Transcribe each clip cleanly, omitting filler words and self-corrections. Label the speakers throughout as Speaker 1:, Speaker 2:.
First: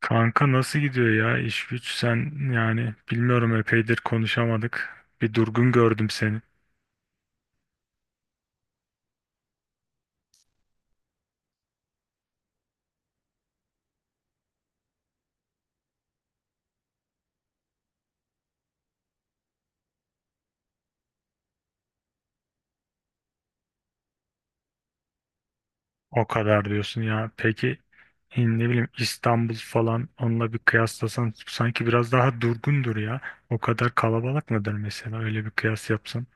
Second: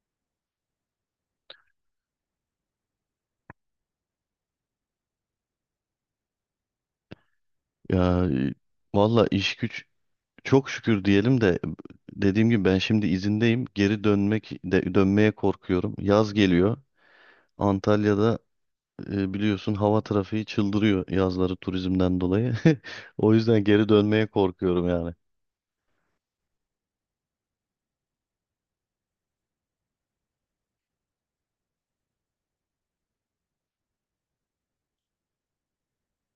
Speaker 1: Kanka, nasıl gidiyor ya iş güç? Sen yani bilmiyorum epeydir konuşamadık. Bir durgun gördüm seni.
Speaker 2: Ya valla iş güç, çok şükür diyelim de dediğim gibi ben şimdi izindeyim. Geri dönmek de, dönmeye korkuyorum. Yaz geliyor. Antalya'da biliyorsun hava trafiği çıldırıyor yazları turizmden dolayı. O yüzden geri dönmeye korkuyorum yani.
Speaker 1: O kadar diyorsun ya. Peki ne bileyim İstanbul falan, onunla bir kıyaslasan sanki biraz daha durgundur ya. O kadar kalabalık mıdır mesela, öyle bir kıyas yapsan?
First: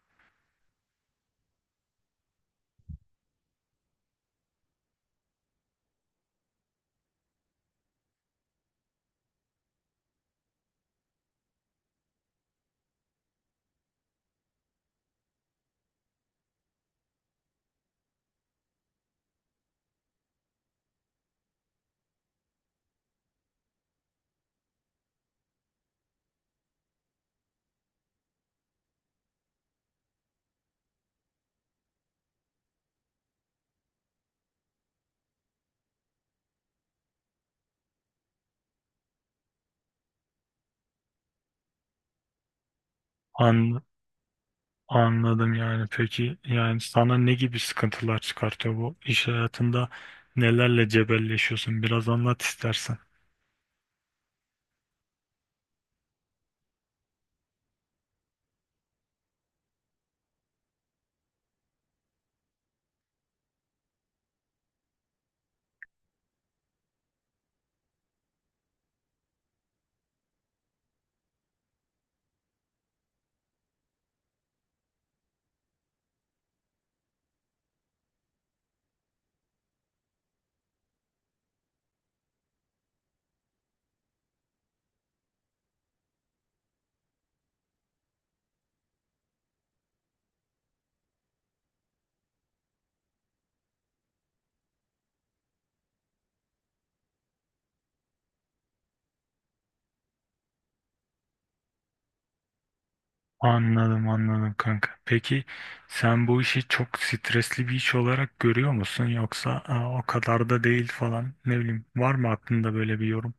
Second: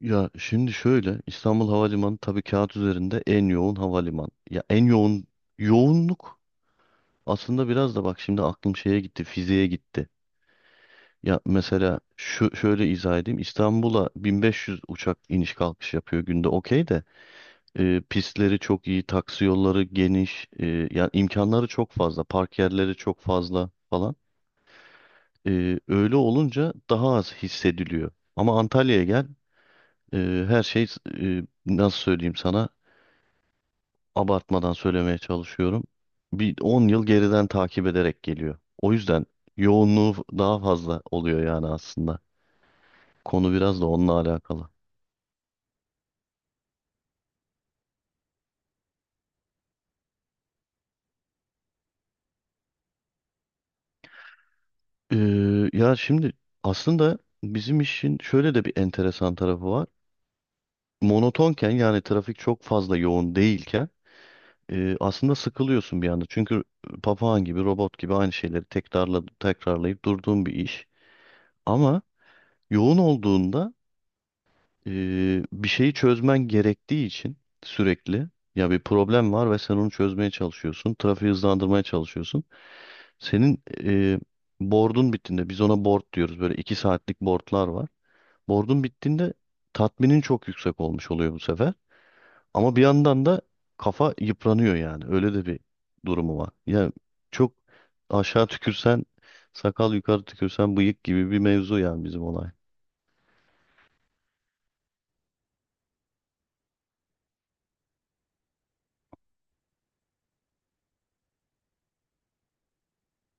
Speaker 2: Ya şimdi şöyle, İstanbul Havalimanı tabii kağıt üzerinde en yoğun havaliman. Ya en yoğun yoğunluk aslında, biraz da bak şimdi aklım şeye gitti, fiziğe gitti. Ya mesela şu şöyle izah edeyim. İstanbul'a 1500 uçak iniş kalkış yapıyor günde. Okey de pistleri çok iyi, taksi yolları geniş, yani imkanları çok fazla, park yerleri çok fazla falan. Öyle olunca daha az hissediliyor. Ama Antalya'ya gel, e, her şey, nasıl söyleyeyim sana, abartmadan söylemeye çalışıyorum. Bir 10 yıl geriden takip ederek geliyor. O yüzden yoğunluğu daha fazla oluyor yani aslında. Konu
Speaker 1: An
Speaker 2: biraz da onunla alakalı.
Speaker 1: Anladım yani. Peki yani sana ne gibi sıkıntılar çıkartıyor bu iş hayatında? Nelerle cebelleşiyorsun? Biraz anlat istersen.
Speaker 2: Ya şimdi aslında bizim işin şöyle de bir enteresan tarafı var. Monotonken, yani trafik çok fazla yoğun değilken, aslında sıkılıyorsun bir anda. Çünkü papağan gibi, robot gibi aynı şeyleri tekrarla, tekrarlayıp durduğun bir iş. Ama yoğun olduğunda, e, bir şeyi çözmen gerektiği için sürekli, ya bir problem var ve sen onu çözmeye çalışıyorsun. Trafiği hızlandırmaya çalışıyorsun. Senin board'un bittiğinde, biz ona board diyoruz. Böyle 2 saatlik boardlar var. Bordun bittiğinde tatminin çok yüksek olmuş oluyor bu sefer. Ama bir yandan da kafa yıpranıyor yani. Öyle de bir durumu var. Yani çok, aşağı tükürsen sakal yukarı tükürsen bıyık gibi bir mevzu yani bizim olay.
Speaker 1: Anladım anladım kanka. Peki sen bu işi çok stresli bir iş olarak görüyor musun, yoksa "Aa, o kadar da değil" falan, ne bileyim, var mı aklında böyle bir yorum?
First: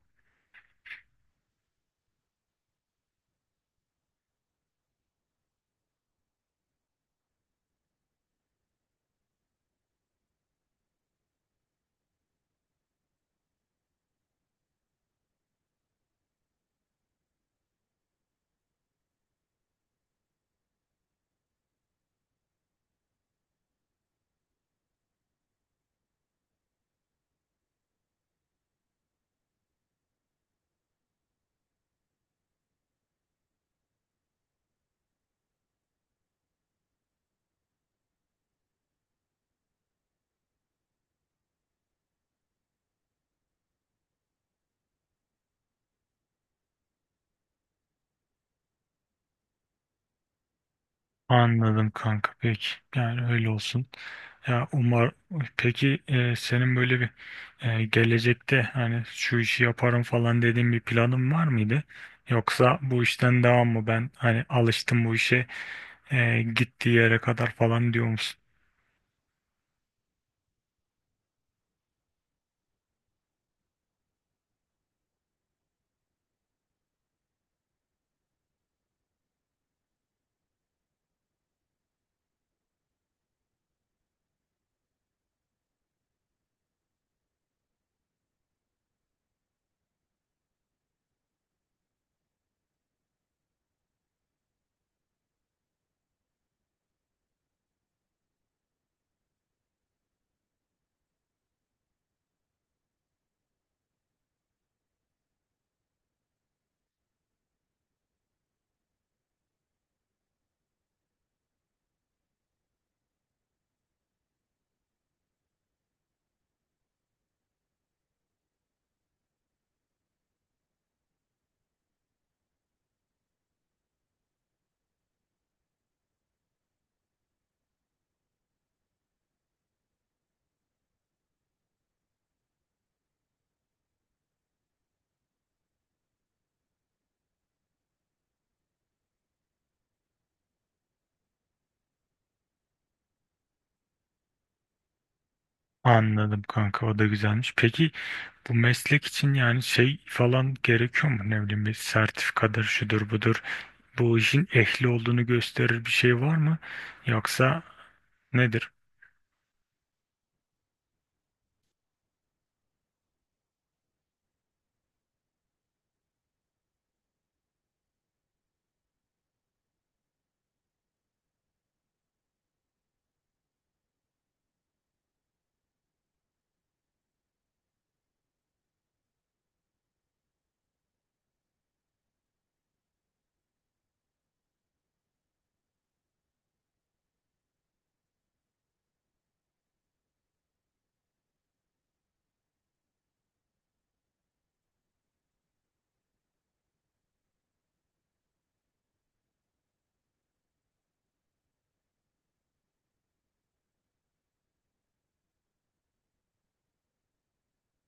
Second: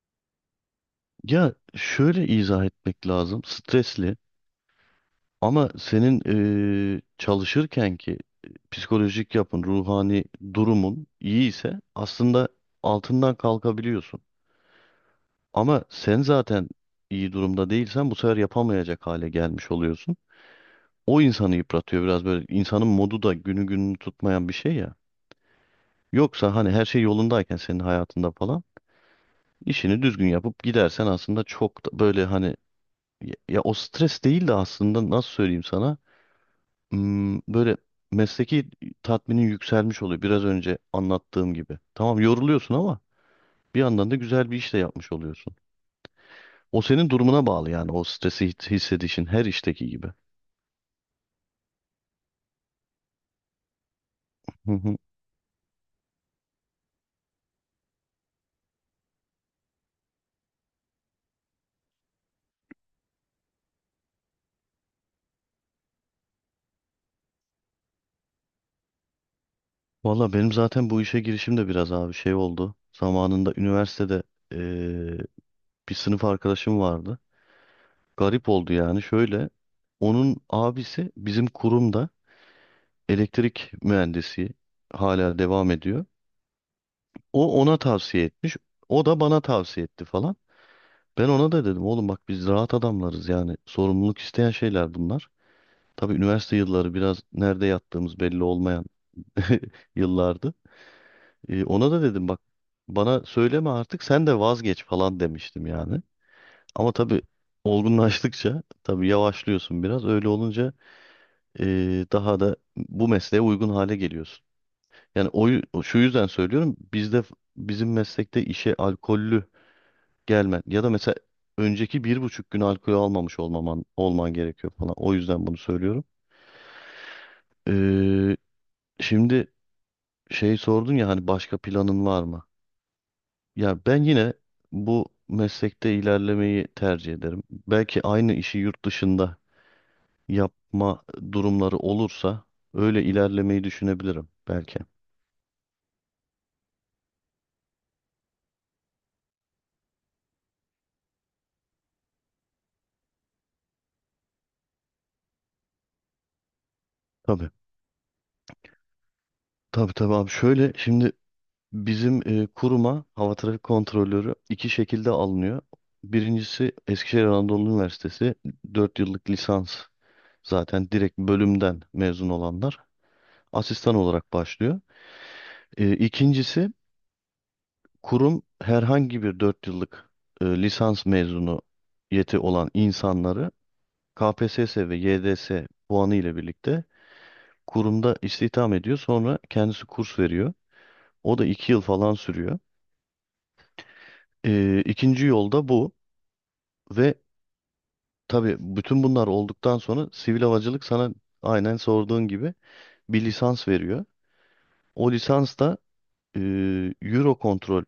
Speaker 2: Ya şöyle izah etmek lazım. Stresli, ama senin çalışırken ki psikolojik yapın, ruhani durumun iyi ise aslında altından kalkabiliyorsun. Ama sen zaten iyi durumda değilsen bu sefer yapamayacak hale gelmiş oluyorsun. O insanı yıpratıyor biraz böyle. İnsanın modu da günü gününü tutmayan bir şey ya. Yoksa hani her şey yolundayken senin hayatında falan, işini düzgün yapıp gidersen aslında çok da böyle hani, ya, ya o stres değil de aslında nasıl söyleyeyim sana. Hmm, böyle mesleki tatminin yükselmiş oluyor biraz önce anlattığım gibi. Tamam, yoruluyorsun ama bir yandan da güzel bir iş de yapmış oluyorsun. O senin durumuna bağlı, yani o stresi hissedişin her işteki gibi.
Speaker 1: Anladım kanka, peki yani öyle olsun. Ya
Speaker 2: Hı hı.
Speaker 1: umar Peki senin böyle bir gelecekte hani şu işi yaparım falan dediğin bir planın var mıydı? Yoksa bu işten devam mı, ben hani alıştım bu işe gittiği yere kadar falan diyor musun?
Speaker 2: Valla benim zaten bu işe girişim de biraz abi şey oldu. Zamanında üniversitede eee, bir sınıf arkadaşım vardı. Garip oldu yani şöyle. Onun abisi bizim kurumda elektrik mühendisi, hala devam ediyor. O ona tavsiye etmiş. O da bana tavsiye etti falan. Ben ona da dedim oğlum bak biz rahat adamlarız, yani sorumluluk isteyen şeyler bunlar. Tabii üniversite yılları biraz nerede yattığımız belli olmayan yıllardı. Ona da dedim bak, bana söyleme artık sen de vazgeç falan demiştim yani. Ama tabii olgunlaştıkça tabii yavaşlıyorsun biraz. Öyle olunca daha da bu mesleğe uygun hale geliyorsun. Yani şu yüzden söylüyorum, bizde bizim meslekte işe alkollü gelmen ya da mesela önceki 1,5 gün alkol almamış olmaman olman gerekiyor falan. O yüzden bunu söylüyorum. E, Şimdi şey sordun ya hani başka planın var mı? Ya ben yine bu meslekte ilerlemeyi tercih ederim. Belki aynı işi yurt dışında yapma durumları olursa öyle ilerlemeyi düşünebilirim belki.
Speaker 1: Anladım kanka, o da güzelmiş. Peki bu meslek için yani şey falan gerekiyor mu? Ne bileyim, bir sertifikadır şudur budur. Bu işin ehli olduğunu gösterir bir şey var mı?
Speaker 2: Tabii.
Speaker 1: Yoksa nedir?
Speaker 2: Tabii tabii abi. Şöyle şimdi, bizim kuruma hava trafik kontrolörü 2 şekilde alınıyor. Birincisi Eskişehir Anadolu Üniversitesi 4 yıllık lisans, zaten direkt bölümden mezun olanlar asistan olarak başlıyor. İkincisi, kurum herhangi bir 4 yıllık lisans mezunu yeti olan insanları KPSS ve YDS puanı ile birlikte kurumda istihdam ediyor. Sonra kendisi kurs veriyor. O da 2 yıl falan sürüyor. İkinci yolda bu. Ve tabii bütün bunlar olduktan sonra sivil havacılık sana aynen sorduğun gibi bir lisans veriyor. O lisans da e, Eurocontrol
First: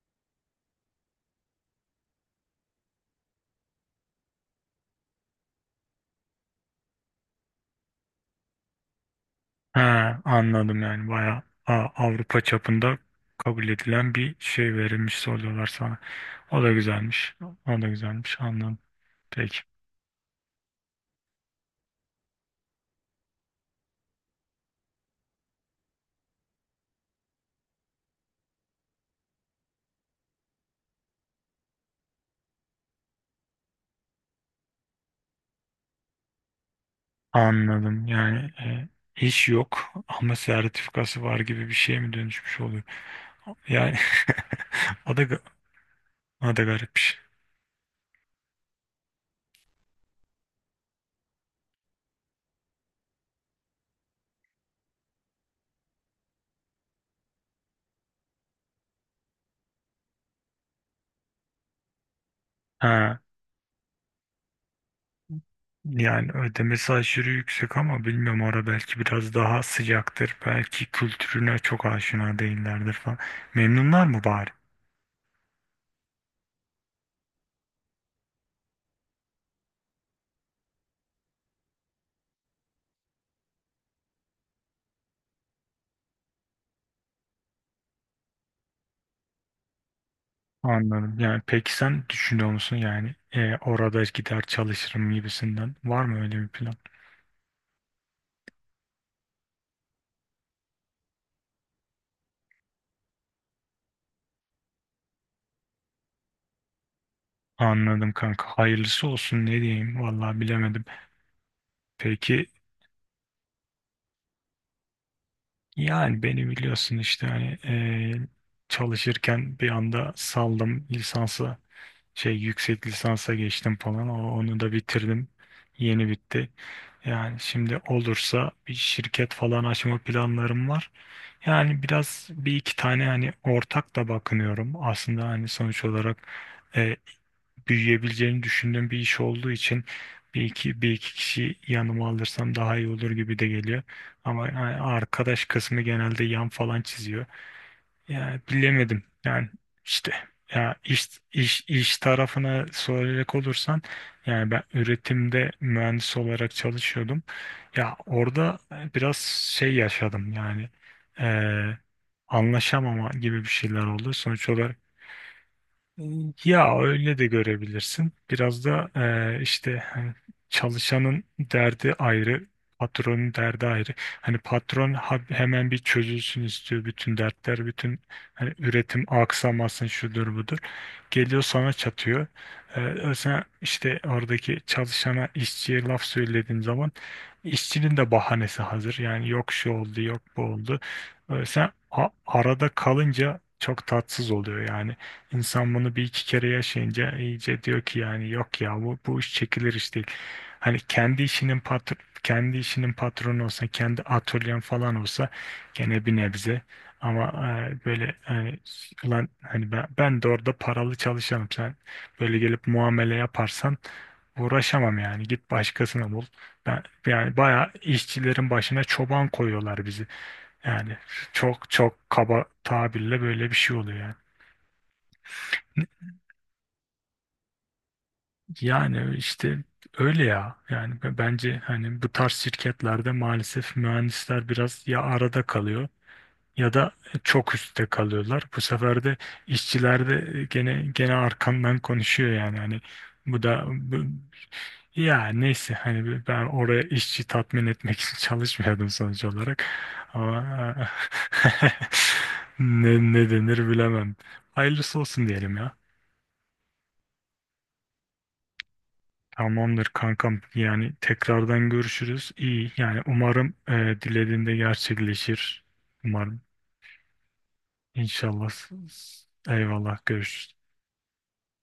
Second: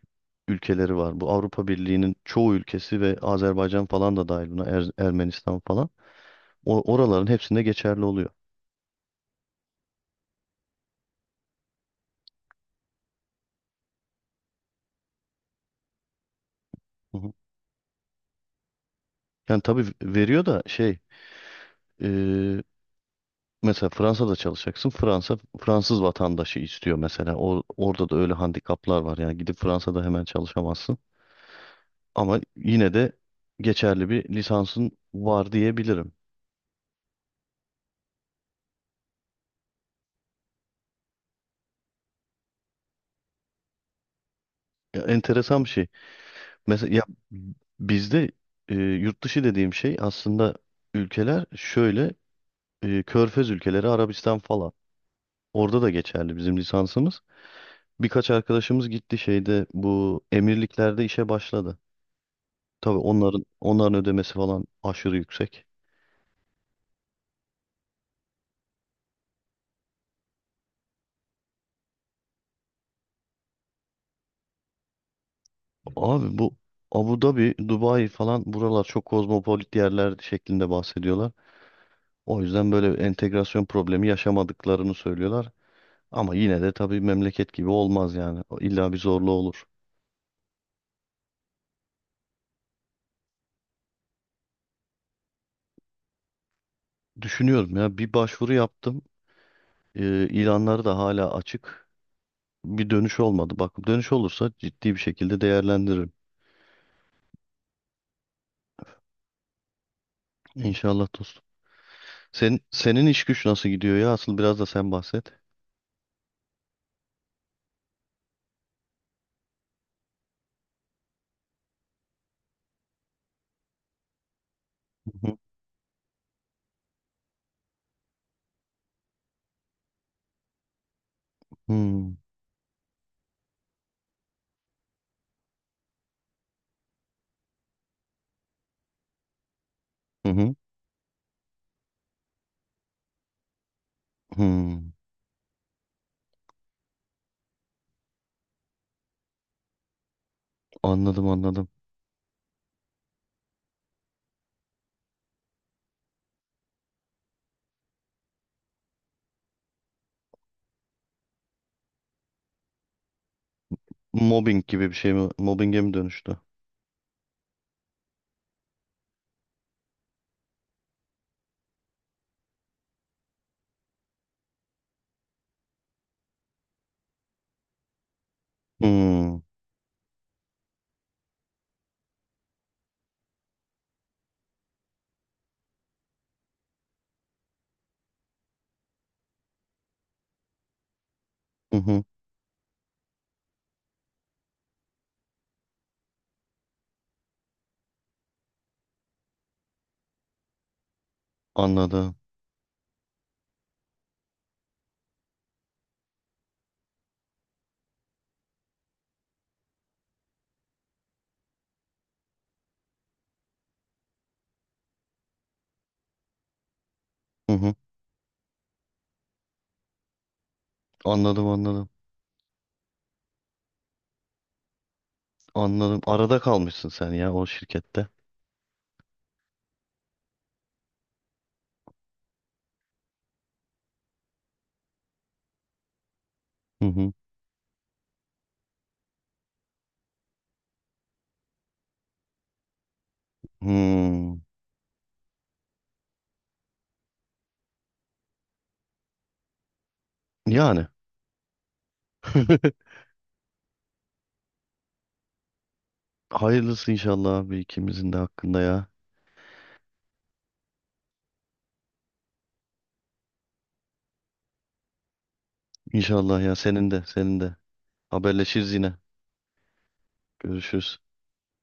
Speaker 2: ülkeleri var. Bu Avrupa Birliği'nin çoğu ülkesi ve Azerbaycan falan da dahil buna, Ermenistan falan. Oraların hepsinde geçerli oluyor.
Speaker 1: Ha, anladım, yani bayağı Avrupa çapında kabul edilen bir şey verilmiş, soruyorlar sana. O da
Speaker 2: Hı hı.
Speaker 1: güzelmiş. O da güzelmiş. Anladım. Peki.
Speaker 2: Yani tabii veriyor da şey, e, mesela Fransa'da çalışacaksın. Fransa Fransız vatandaşı istiyor mesela. Orada da öyle handikaplar var. Yani gidip Fransa'da hemen çalışamazsın. Ama yine de geçerli bir lisansın var diyebilirim.
Speaker 1: Anladım. Yani iş yok ama sertifikası var gibi bir şeye mi dönüşmüş oluyor? Yani
Speaker 2: Ya,
Speaker 1: o da ga-
Speaker 2: enteresan bir şey.
Speaker 1: o da
Speaker 2: Mesela ya
Speaker 1: garipmiş.
Speaker 2: bizde yurt dışı dediğim şey aslında, ülkeler şöyle: Körfez ülkeleri, Arabistan falan. Orada da geçerli bizim lisansımız. Birkaç arkadaşımız gitti şeyde, bu emirliklerde işe başladı. Tabii
Speaker 1: Ha,
Speaker 2: onların ödemesi falan aşırı yüksek.
Speaker 1: yani ödemesi aşırı yüksek, ama bilmiyorum, orada belki biraz daha sıcaktır. Belki kültürüne çok aşina değillerdir falan. Memnunlar mı bari?
Speaker 2: Abi bu Abu Dhabi, Dubai falan buralar çok kozmopolit yerler şeklinde bahsediyorlar. O yüzden böyle entegrasyon problemi yaşamadıklarını söylüyorlar. Ama yine de tabii memleket gibi olmaz yani. İlla bir zorluğu olur.
Speaker 1: Anladım. Yani peki sen düşünüyor musun, yani orada gider çalışırım gibisinden, var mı öyle bir plan?
Speaker 2: Düşünüyorum ya, bir başvuru yaptım. İlanları da hala açık. Bir dönüş olmadı. Bak dönüş olursa ciddi bir şekilde değerlendiririm.
Speaker 1: Anladım kanka. Hayırlısı olsun, ne diyeyim vallahi, bilemedim.
Speaker 2: İnşallah dostum.
Speaker 1: Peki
Speaker 2: Senin iş güç nasıl gidiyor ya? Asıl biraz da sen bahset.
Speaker 1: yani beni biliyorsun işte, hani çalışırken bir anda saldım lisansı. Şey, yüksek lisansa geçtim falan. Onu da
Speaker 2: Hı
Speaker 1: bitirdim.
Speaker 2: hı.
Speaker 1: Yeni bitti. Yani şimdi olursa bir şirket falan açma planlarım var. Yani
Speaker 2: Hmm,
Speaker 1: biraz bir iki tane hani ortak da bakınıyorum. Aslında hani sonuç olarak e, büyüyebileceğini düşündüğüm bir iş olduğu için
Speaker 2: hı
Speaker 1: bir
Speaker 2: hı,
Speaker 1: iki bir iki kişi yanıma alırsam daha iyi olur gibi de geliyor. Ama yani
Speaker 2: hmm.
Speaker 1: arkadaş kısmı genelde yan falan çiziyor. Ya bilemedim. Yani işte, ya iş
Speaker 2: Anladım
Speaker 1: iş
Speaker 2: anladım.
Speaker 1: iş tarafına soracak olursan yani ben üretimde mühendis olarak çalışıyordum. Ya orada biraz şey yaşadım yani, eee anlaşamama gibi bir şeyler oldu. Sonuç
Speaker 2: Mobbing
Speaker 1: olarak
Speaker 2: gibi bir şey mi? Mobbinge mi dönüştü?
Speaker 1: ya öyle de görebilirsin. Biraz da işte hani çalışanın derdi ayrı, patronun derdi ayrı. Hani patron hemen bir çözülsün istiyor bütün dertler, bütün hani üretim
Speaker 2: Hmm,
Speaker 1: aksamasın şudur budur. Geliyor sana çatıyor. Sen işte oradaki çalışana, işçiye laf söylediğin zaman işçinin de bahanesi hazır. Yani yok şu oldu, yok bu oldu. Sen
Speaker 2: hı hı.
Speaker 1: arada kalınca çok tatsız oluyor yani. İnsan bunu bir iki kere yaşayınca iyice diyor ki, yani yok ya, bu iş çekilir iş değil. Hani kendi işinin patr
Speaker 2: Anladım.
Speaker 1: Kendi işinin patronu olsa, kendi atölyen falan olsa gene bir nebze. Ama böyle hani, ulan hani ben de orada paralı çalışanım. Sen böyle gelip muamele yaparsan uğraşamam yani. Git başkasını bul. Yani
Speaker 2: Hı
Speaker 1: bayağı
Speaker 2: hı.
Speaker 1: işçilerin başına çoban koyuyorlar bizi. Yani
Speaker 2: Anladım
Speaker 1: çok
Speaker 2: anladım.
Speaker 1: çok kaba tabirle böyle bir şey oluyor yani.
Speaker 2: Anladım. Arada kalmışsın sen ya o şirkette.
Speaker 1: Yani işte öyle ya. Yani bence hani bu tarz şirketlerde maalesef mühendisler biraz ya arada kalıyor, ya
Speaker 2: Hı
Speaker 1: da
Speaker 2: hı.
Speaker 1: çok üstte kalıyorlar. Bu sefer de işçiler de gene arkandan konuşuyor yani hani bu da bu,
Speaker 2: Hmm.
Speaker 1: ya neyse hani ben oraya işçi tatmin etmek için çalışmıyordum sonuç olarak. Ama
Speaker 2: Yani.
Speaker 1: ne denir bilemem. Hayırlısı olsun diyelim ya.
Speaker 2: Hayırlısı inşallah abi, ikimizin de hakkında ya.
Speaker 1: Tamamdır kankam. Yani tekrardan görüşürüz. İyi. Yani umarım dilediğinde gerçekleşir. Umarım.
Speaker 2: İnşallah ya, senin de senin de.
Speaker 1: İnşallah.
Speaker 2: Haberleşiriz yine.
Speaker 1: Eyvallah. Görüşürüz.
Speaker 2: Görüşürüz.